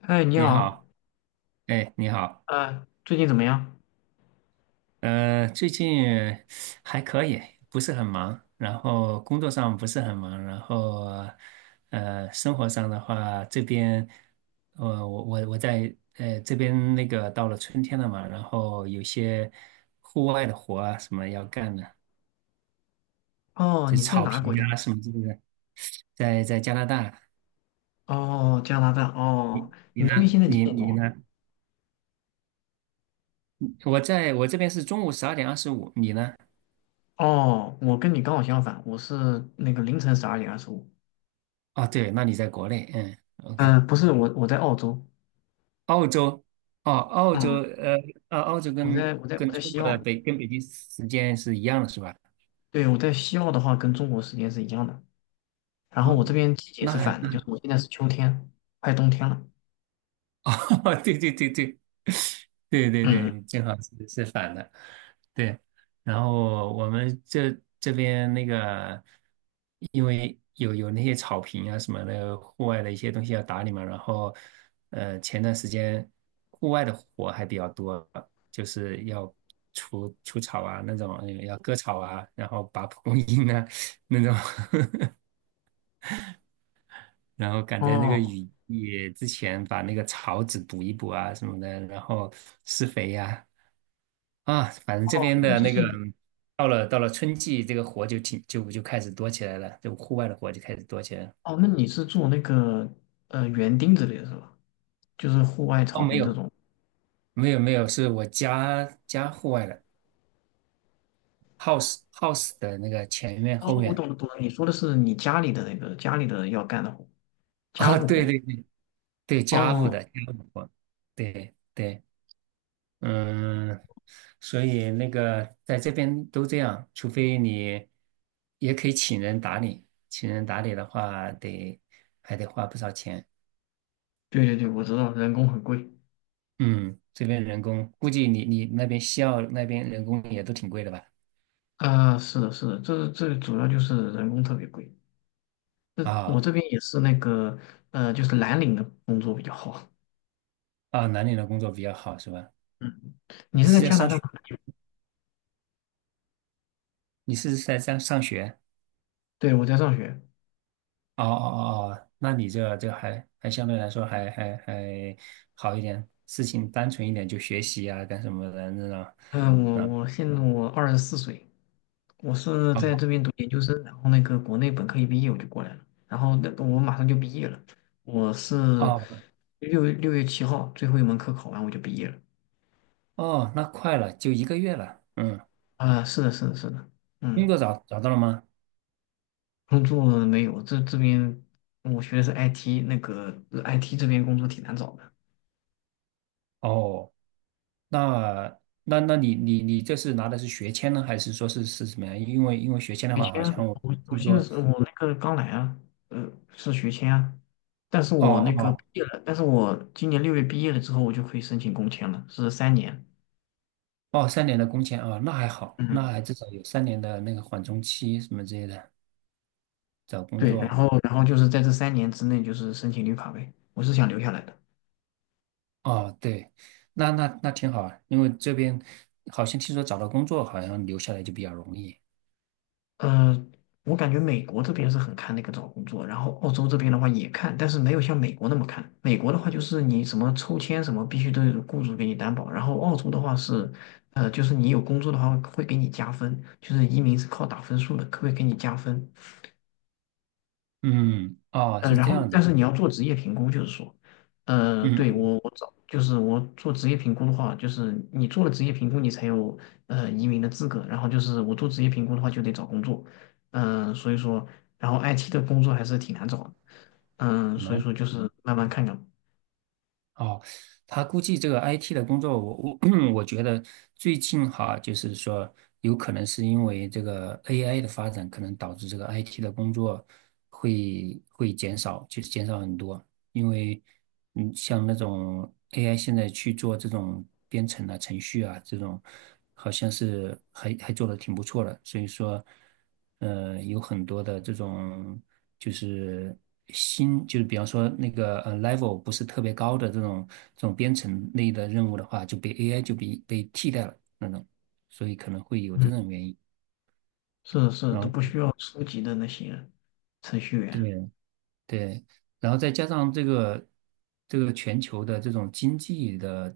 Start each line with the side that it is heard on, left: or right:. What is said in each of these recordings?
left: 嗨，你
right: 你
left: 好，
right: 好。哎，你好。
left: 最近怎么样？
right: 最近还可以，不是很忙，然后工作上不是很忙，然后生活上的话，这边我在这边那个到了春天了嘛，然后有些户外的活啊什么要干的，
left: 哦，
right: 就
left: 你是在
right: 草
left: 哪个
right: 坪
left: 国家？
right: 啊什么之类的，在加拿大。
left: 哦，加拿大。哦，
right: 你
left: 你那边
right: 呢？
left: 现在几
right: 你
left: 点钟
right: 你
left: 啊？
right: 呢？我在我这边是中午12:25，你呢？
left: 哦，我跟你刚好相反，我是那个凌晨12:25。
right: 哦，对，那你在国内。嗯，OK。
left: 嗯，不是，我在澳洲。
right: 澳洲。哦，澳洲。
left: 嗯，
right: 呃，澳洲
left: 我
right: 跟
left: 在我在我
right: 跟
left: 在
right: 中
left: 西
right: 国
left: 澳。
right: 的北跟北京时间是一样的，是吧？
left: 对，我在西澳的话，跟中国时间是一样的。然后
right: 啊，
left: 我这边季节
right: 那
left: 是
right: 还，
left: 反的，就是我现在是秋天，快冬天了。
right: 哦，对对对对对对
left: 嗯，
right: 对，正好是反的，对。然后我们这边那个，因为有那些草坪啊什么的，户外的一些东西要打理嘛。然后，前段时间户外的活还比较多，就是要除草啊那种，要割草啊，然后拔蒲公英啊那种。然后赶在那个
left: 哦，
right: 雨季之前把那个草籽补一补啊什么的，然后施肥呀啊，反正这边的
left: 就
right: 那个
left: 是
right: 到了春季，这个活就就开始多起来了，就户外的活就开始多起来了。
left: 哦，那你是做那个园丁之类的是吧？就是户外
right: 哦，
left: 草
right: 没
left: 坪这
right: 有
left: 种。
right: 没有没有，是我家户外的 house 的那个前院后
left: 哦，我
right: 院
left: 懂了懂了，你说的是你家里的那个家里的要干的活，家
right: 啊，
left: 务
right: 对
left: 活。
right: 对对对，家务
left: 哦，
right: 的家务活，对对。嗯，所以那个在这边都这样，除非你也可以请人打理，请人打理的话得还得花不少钱。
left: 对对对，我知道，人工很贵。
right: 嗯，这边人工估计你那边西澳那边人工也都挺贵的吧？
left: 啊，是的，是的，这主要就是人工特别贵。这我
right: 啊
left: 这边也是那个，就是蓝领的工作比较好。
right: 啊，南宁的工作比较好是吧？
left: 嗯，你
right: 你
left: 是在
right: 是在
left: 加拿
right: 上
left: 大
right: 学？
left: 哪里？
right: 你是在上学？
left: 对，我在上学。
right: 哦，那你这还相对来说还好一点，事情单纯一点，就学习啊干什么的那种。
left: 嗯，我现在24岁。我是在
right: 啊。
left: 这边读研究生，然后那个国内本科一毕业我就过来了，然后那个我马上就毕业了，我是
right: 哦
left: 六月七号最后一门课考完我就毕业了。
right: 哦，那快了，就1个月了。嗯，
left: 啊，是的，是的，是的。
right: 工
left: 嗯，
right: 作找到了吗？
left: 工作没有，这边我学的是 IT，那个IT 这边工作挺难找的。
right: 哦，那那你这是拿的是学签呢，还是说是什么呀？因为学签的
left: 学
right: 话，好
left: 签啊，
right: 像我
left: 我
right: 听
left: 现在
right: 说，
left: 是我那个刚来啊，呃，是学签啊，但是
right: 哦
left: 我那个毕
right: 哦
left: 业了，但是我今年六月毕业了之后，我就可以申请工签了，是三年。
right: 哦，三年的工签啊，那还好，那
left: 嗯，
right: 还至少有三年的那个缓冲期什么之类的。找工
left: 对，然
right: 作
left: 后然后就是在这三年之内就是申请绿卡呗，我是想留下来的。
right: 哦，对，那挺好啊，因为这边好像听说找到工作好像留下来就比较容易。
left: 呃，我感觉美国这边是很看那个找工作，然后澳洲这边的话也看，但是没有像美国那么看。美国的话就是你什么抽签什么必须都有雇主给你担保，然后澳洲的话是，就是你有工作的话会给你加分，就是移民是靠打分数的，可会给你加分。
right: 嗯，哦，是
left: 然
right: 这
left: 后
right: 样子。
left: 但是你要做职业评估，就是说，
right: 嗯
left: 对
right: 嗯，
left: 我找就是我做职业评估的话，就是你做了职业评估，你才有移民的资格。然后就是我做职业评估的话，就得找工作。嗯，所以说，然后 IT 的工作还是挺难找的。嗯，
right: 很
left: 所以
right: 难。
left: 说就是慢慢看看。
right: 哦，他估计这个 IT 的工作，我 我觉得最近哈，就是说有可能是因为这个 AI 的发展，可能导致这个 IT 的工作会减少，就是减少很多。因为嗯，像那种 AI 现在去做这种编程啊、程序啊这种，好像是还做的挺不错的，所以说，有很多的这种就是新，就是比方说那个level 不是特别高的这种这种编程类的任务的话，就被 AI 就被替代了那种，所以可能会有这
left: 嗯，
right: 种原因。
left: 是是，
right: 然
left: 都
right: 后
left: 不需要初级的那些程序员，
right: 对，对，然后再加上这个这个全球的这种经济的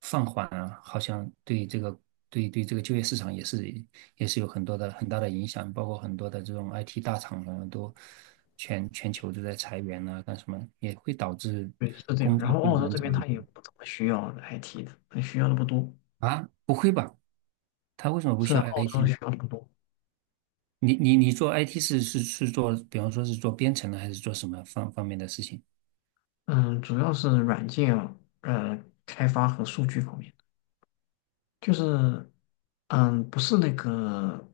right: 放缓啊，好像对这个对对这个就业市场也是也是有很多的很大的影响，包括很多的这种 IT 大厂啊，都全球都在裁员啊，干什么也会导致
left: 对，是这样。
right: 工
left: 然
right: 作
left: 后
right: 会
left: 澳洲
right: 难
left: 这
right: 找
left: 边他也不怎么需要 IT 的，他需要的不多，
right: 啊？不会吧？他为什么不
left: 是
right: 需
left: 啊，
right: 要
left: 澳
right: IT
left: 洲
right: 呢？
left: 需要的不多。
right: 你做 IT 是做，比方说是做编程的，还是做什么方方面的事情？
left: 嗯，主要是软件呃开发和数据方面，就是不是那个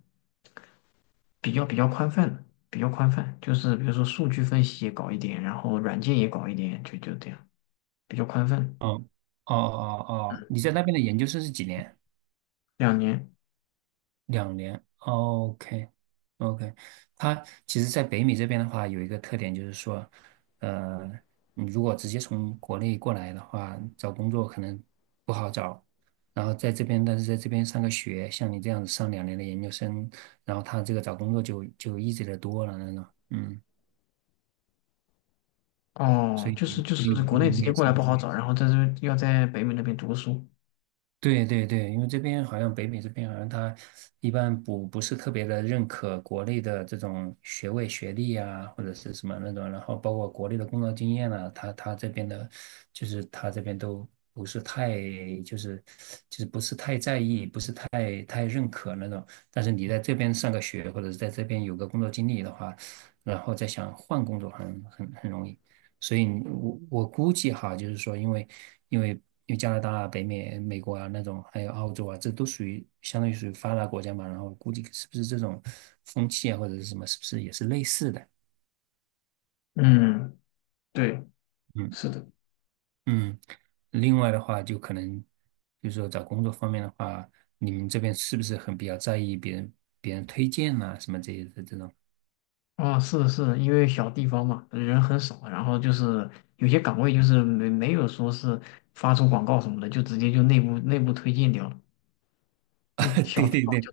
left: 比较宽泛的，比较宽泛，就是比如说数据分析也搞一点，然后软件也搞一点，就这样，比较宽泛。
right: 嗯，哦哦哦，你在那边的研究生是几年？
left: 2年。
right: 两年。哦 OK 哦 OK，他其实，在北美这边的话，有一个特点就是说，呃，你如果直接从国内过来的话，找工作可能不好找。然后在这边，但是在这边上个学，像你这样子上两年的研究生，然后他这个找工作就就 easy 的多了那种。嗯，所
left: 哦，
right: 以
left: 就是
right: 所以你这
left: 国内
right: 边应
left: 直
right: 该
left: 接
right: 也
left: 过
right: 是。
left: 来不好找，然后在这要在北美那边读书。
right: 对对对，因为这边好像北美这边好像他一般不是特别的认可国内的这种学位学历啊，或者是什么那种，然后包括国内的工作经验啊，他他这边的，就是他这边都不是太就是就是不是太在意，不是太认可那种。但是你在这边上个学，或者是在这边有个工作经历的话，然后再想换工作很容易，所以我估计哈，就是说因，为因为因为加拿大啊北美、美国啊那种，还有澳洲啊，这都属于相当于属于发达国家嘛，然后估计是不是这种风气啊或者是什么，是不是也是类似的？
left: 嗯，对，
right: 嗯
left: 是的。
right: 嗯，另外的话，就可能就是说找工作方面的话，你们这边是不是很比较在意别人推荐啊什么这些的这种？
left: 啊，是是，因为小地方嘛，人很少，然后就是有些岗位就是没有说是发出广告什么的，就直接就内部推荐掉了。因为 小
right: 对
left: 地
right: 对
left: 方
right: 对，
left: 就。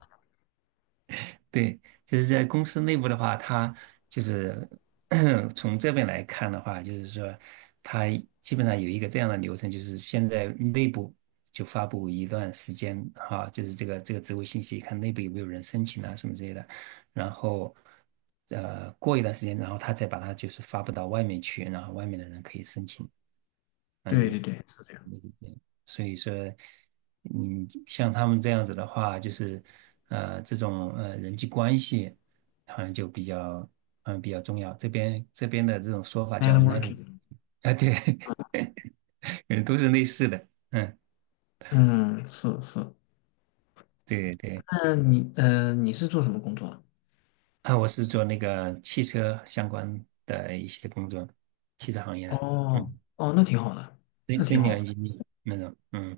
right: 对，就是在公司内部的话，他就是 从这边来看的话，就是说，他基本上有一个这样的流程，就是现在内部就发布一段时间哈、就是这个这个职位信息，看内部有没有人申请啊什么之类的，然后过一段时间，然后他再把它就是发布到外面去，然后外面的人可以申请。啊，
left: 对
right: 有
left: 对对，是这样
right: 是这样所以说，嗯，像他们这样子的话，就是，这种人际关系好像就比较嗯比较重要。这边的这种说法叫 network。
left: ，networking。
right: 啊，对，嗯，都是类似的。嗯，
left: 嗯，是是。
right: 对对。
left: 那你是做什么工作的？
right: 啊，我是做那个汽车相关的一些工作，汽车行业的，
left: 哦
right: 嗯
left: 哦，那挺好的，那
right: s e
left: 挺
right: n i
left: 好的。
right: o 那种。嗯。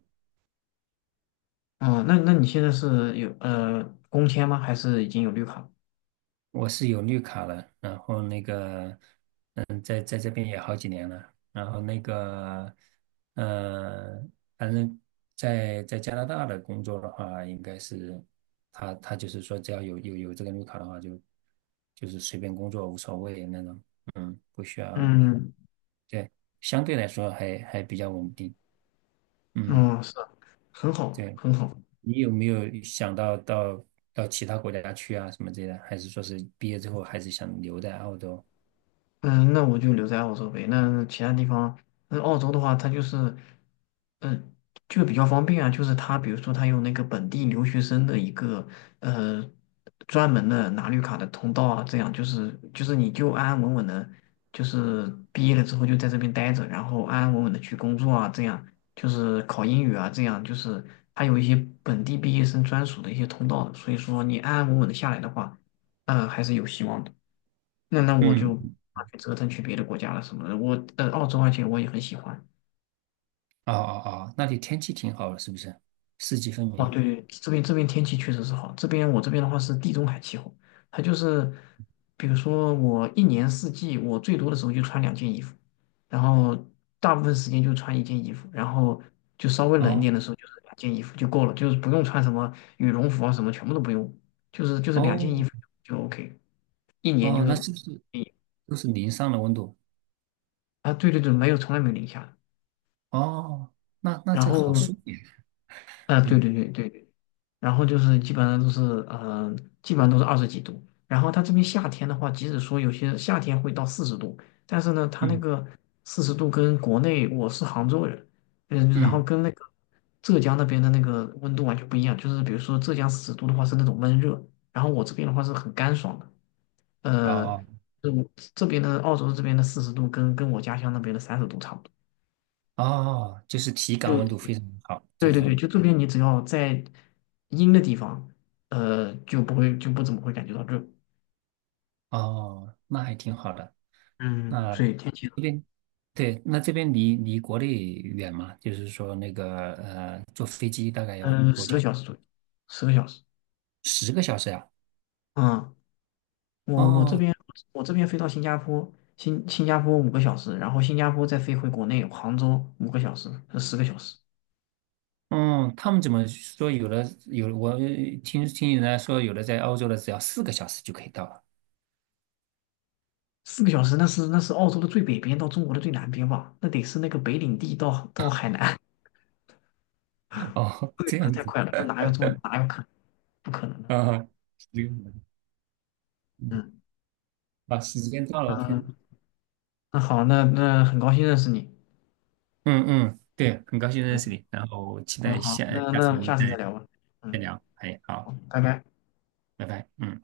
left: 哦，那你现在是有工签吗？还是已经有绿卡？
right: 我是有绿卡了，然后那个，嗯，在在这边也好几年了，然后那个，呃，反正在加拿大的工作的话，应该是他就是说，只要有这个绿卡的话就，就是随便工作无所谓那种，嗯，不需要，
left: 嗯
right: 对，相对来说还比较稳定，嗯，
left: 嗯，是，很好
right: 对，
left: 很好。
right: 你有没有想到其他国家去啊什么之类的，还是说是毕业之后还是想留在澳洲？
left: 嗯，那我就留在澳洲呗。那其他地方，那澳洲的话，它就是，嗯，就比较方便啊。就是它，比如说它有那个本地留学生的一个呃专门的拿绿卡的通道啊，这样就是你就安安稳稳的，就是毕业了之后就在这边待着，然后安安稳稳的去工作啊，这样就是考英语啊，这样就是它有一些本地毕业生专属的一些通道的。所以说你安安稳稳的下来的话，嗯，还是有希望的。那我就
right: 嗯，
left: 去折腾去别的国家了什么的。我，澳洲而且我也很喜欢。
right: 哦哦哦，那里天气挺好的，是不是？四季分
left: 哦，
right: 明。
left: 对对，这边天气确实是好。这边的话是地中海气候，它就是，比如说我一年四季，我最多的时候就穿两件衣服，然后大部分时间就穿一件衣服，然后就稍微冷一
right: 哦
left: 点的时候就是两件衣服就够了，就是不用穿什么羽绒服啊什么，全部都不用，就是两件衣
right: 哦
left: 服就 OK，一年就
right: 哦，那是不是都是零上的温度？
left: ，对对对，没有从来没有零下的。
right: 哦，那那
left: 然
right: 这好
left: 后
right: 舒服呀。
left: 对
right: 嗯
left: 对对对对，然后就是呃，基本上都是20几度。然后它这边夏天的话，即使说有些夏天会到四十度，但是呢，它那
right: 嗯
left: 个四十度跟国内我是杭州人，嗯，然后
right: 嗯，
left: 跟那个浙江那边的那个温度完全不一样。就是比如说浙江四十度的话是那种闷热，然后我这边的话是很干爽的。呃，
right: 哦
left: 就这边的澳洲这边的四十度跟我家乡那边的30度差不多。
right: 哦，就是体感
left: 就。
right: 温度非常好，
left: 对
right: 这
left: 对对，
right: 种。
left: 就这边你只要在阴的地方，就不会不怎么会感觉到热。
right: 哦，那还挺好的。
left: 嗯，
right: 那
left: 所以天气，
right: 这边对，那这边离国内远吗？就是说那个坐飞机大概要
left: 嗯，
right: 多
left: 十个
right: 久？
left: 小时左右，十个小时。
right: 10个小时呀、
left: 嗯，我这
right: 哦，
left: 边飞到新加坡，新加坡五个小时，然后新加坡再飞回国内杭州五个小时，是十个小时。
right: 嗯，他们怎么说？有的有，我听人家说，有的在欧洲的只要4个小时就可以到了。
left: 4个小时那是澳洲的最北边到中国的最南边吧？那得是那个北领地到海南，
right: 哦，
left: 这个小
right: 这
left: 时
right: 样
left: 太
right: 子
left: 快了，这哪有可能不可能的？
right: 啊，这个嗯，
left: 嗯
right: 啊，时间到了，我看。
left: 嗯，那好，那很高兴认识你。
right: 嗯，对，很高兴认识
left: 嗯，
right: 你，然后期
left: 嗯，
right: 待
left: 好，
right: 下
left: 那
right: 下
left: 那我
right: 次我
left: 们
right: 们
left: 下
right: 再
left: 次再聊吧。
right: 再
left: 嗯，
right: 聊。哎，
left: 好，
right: 好，
left: 拜拜。
right: 拜拜，嗯。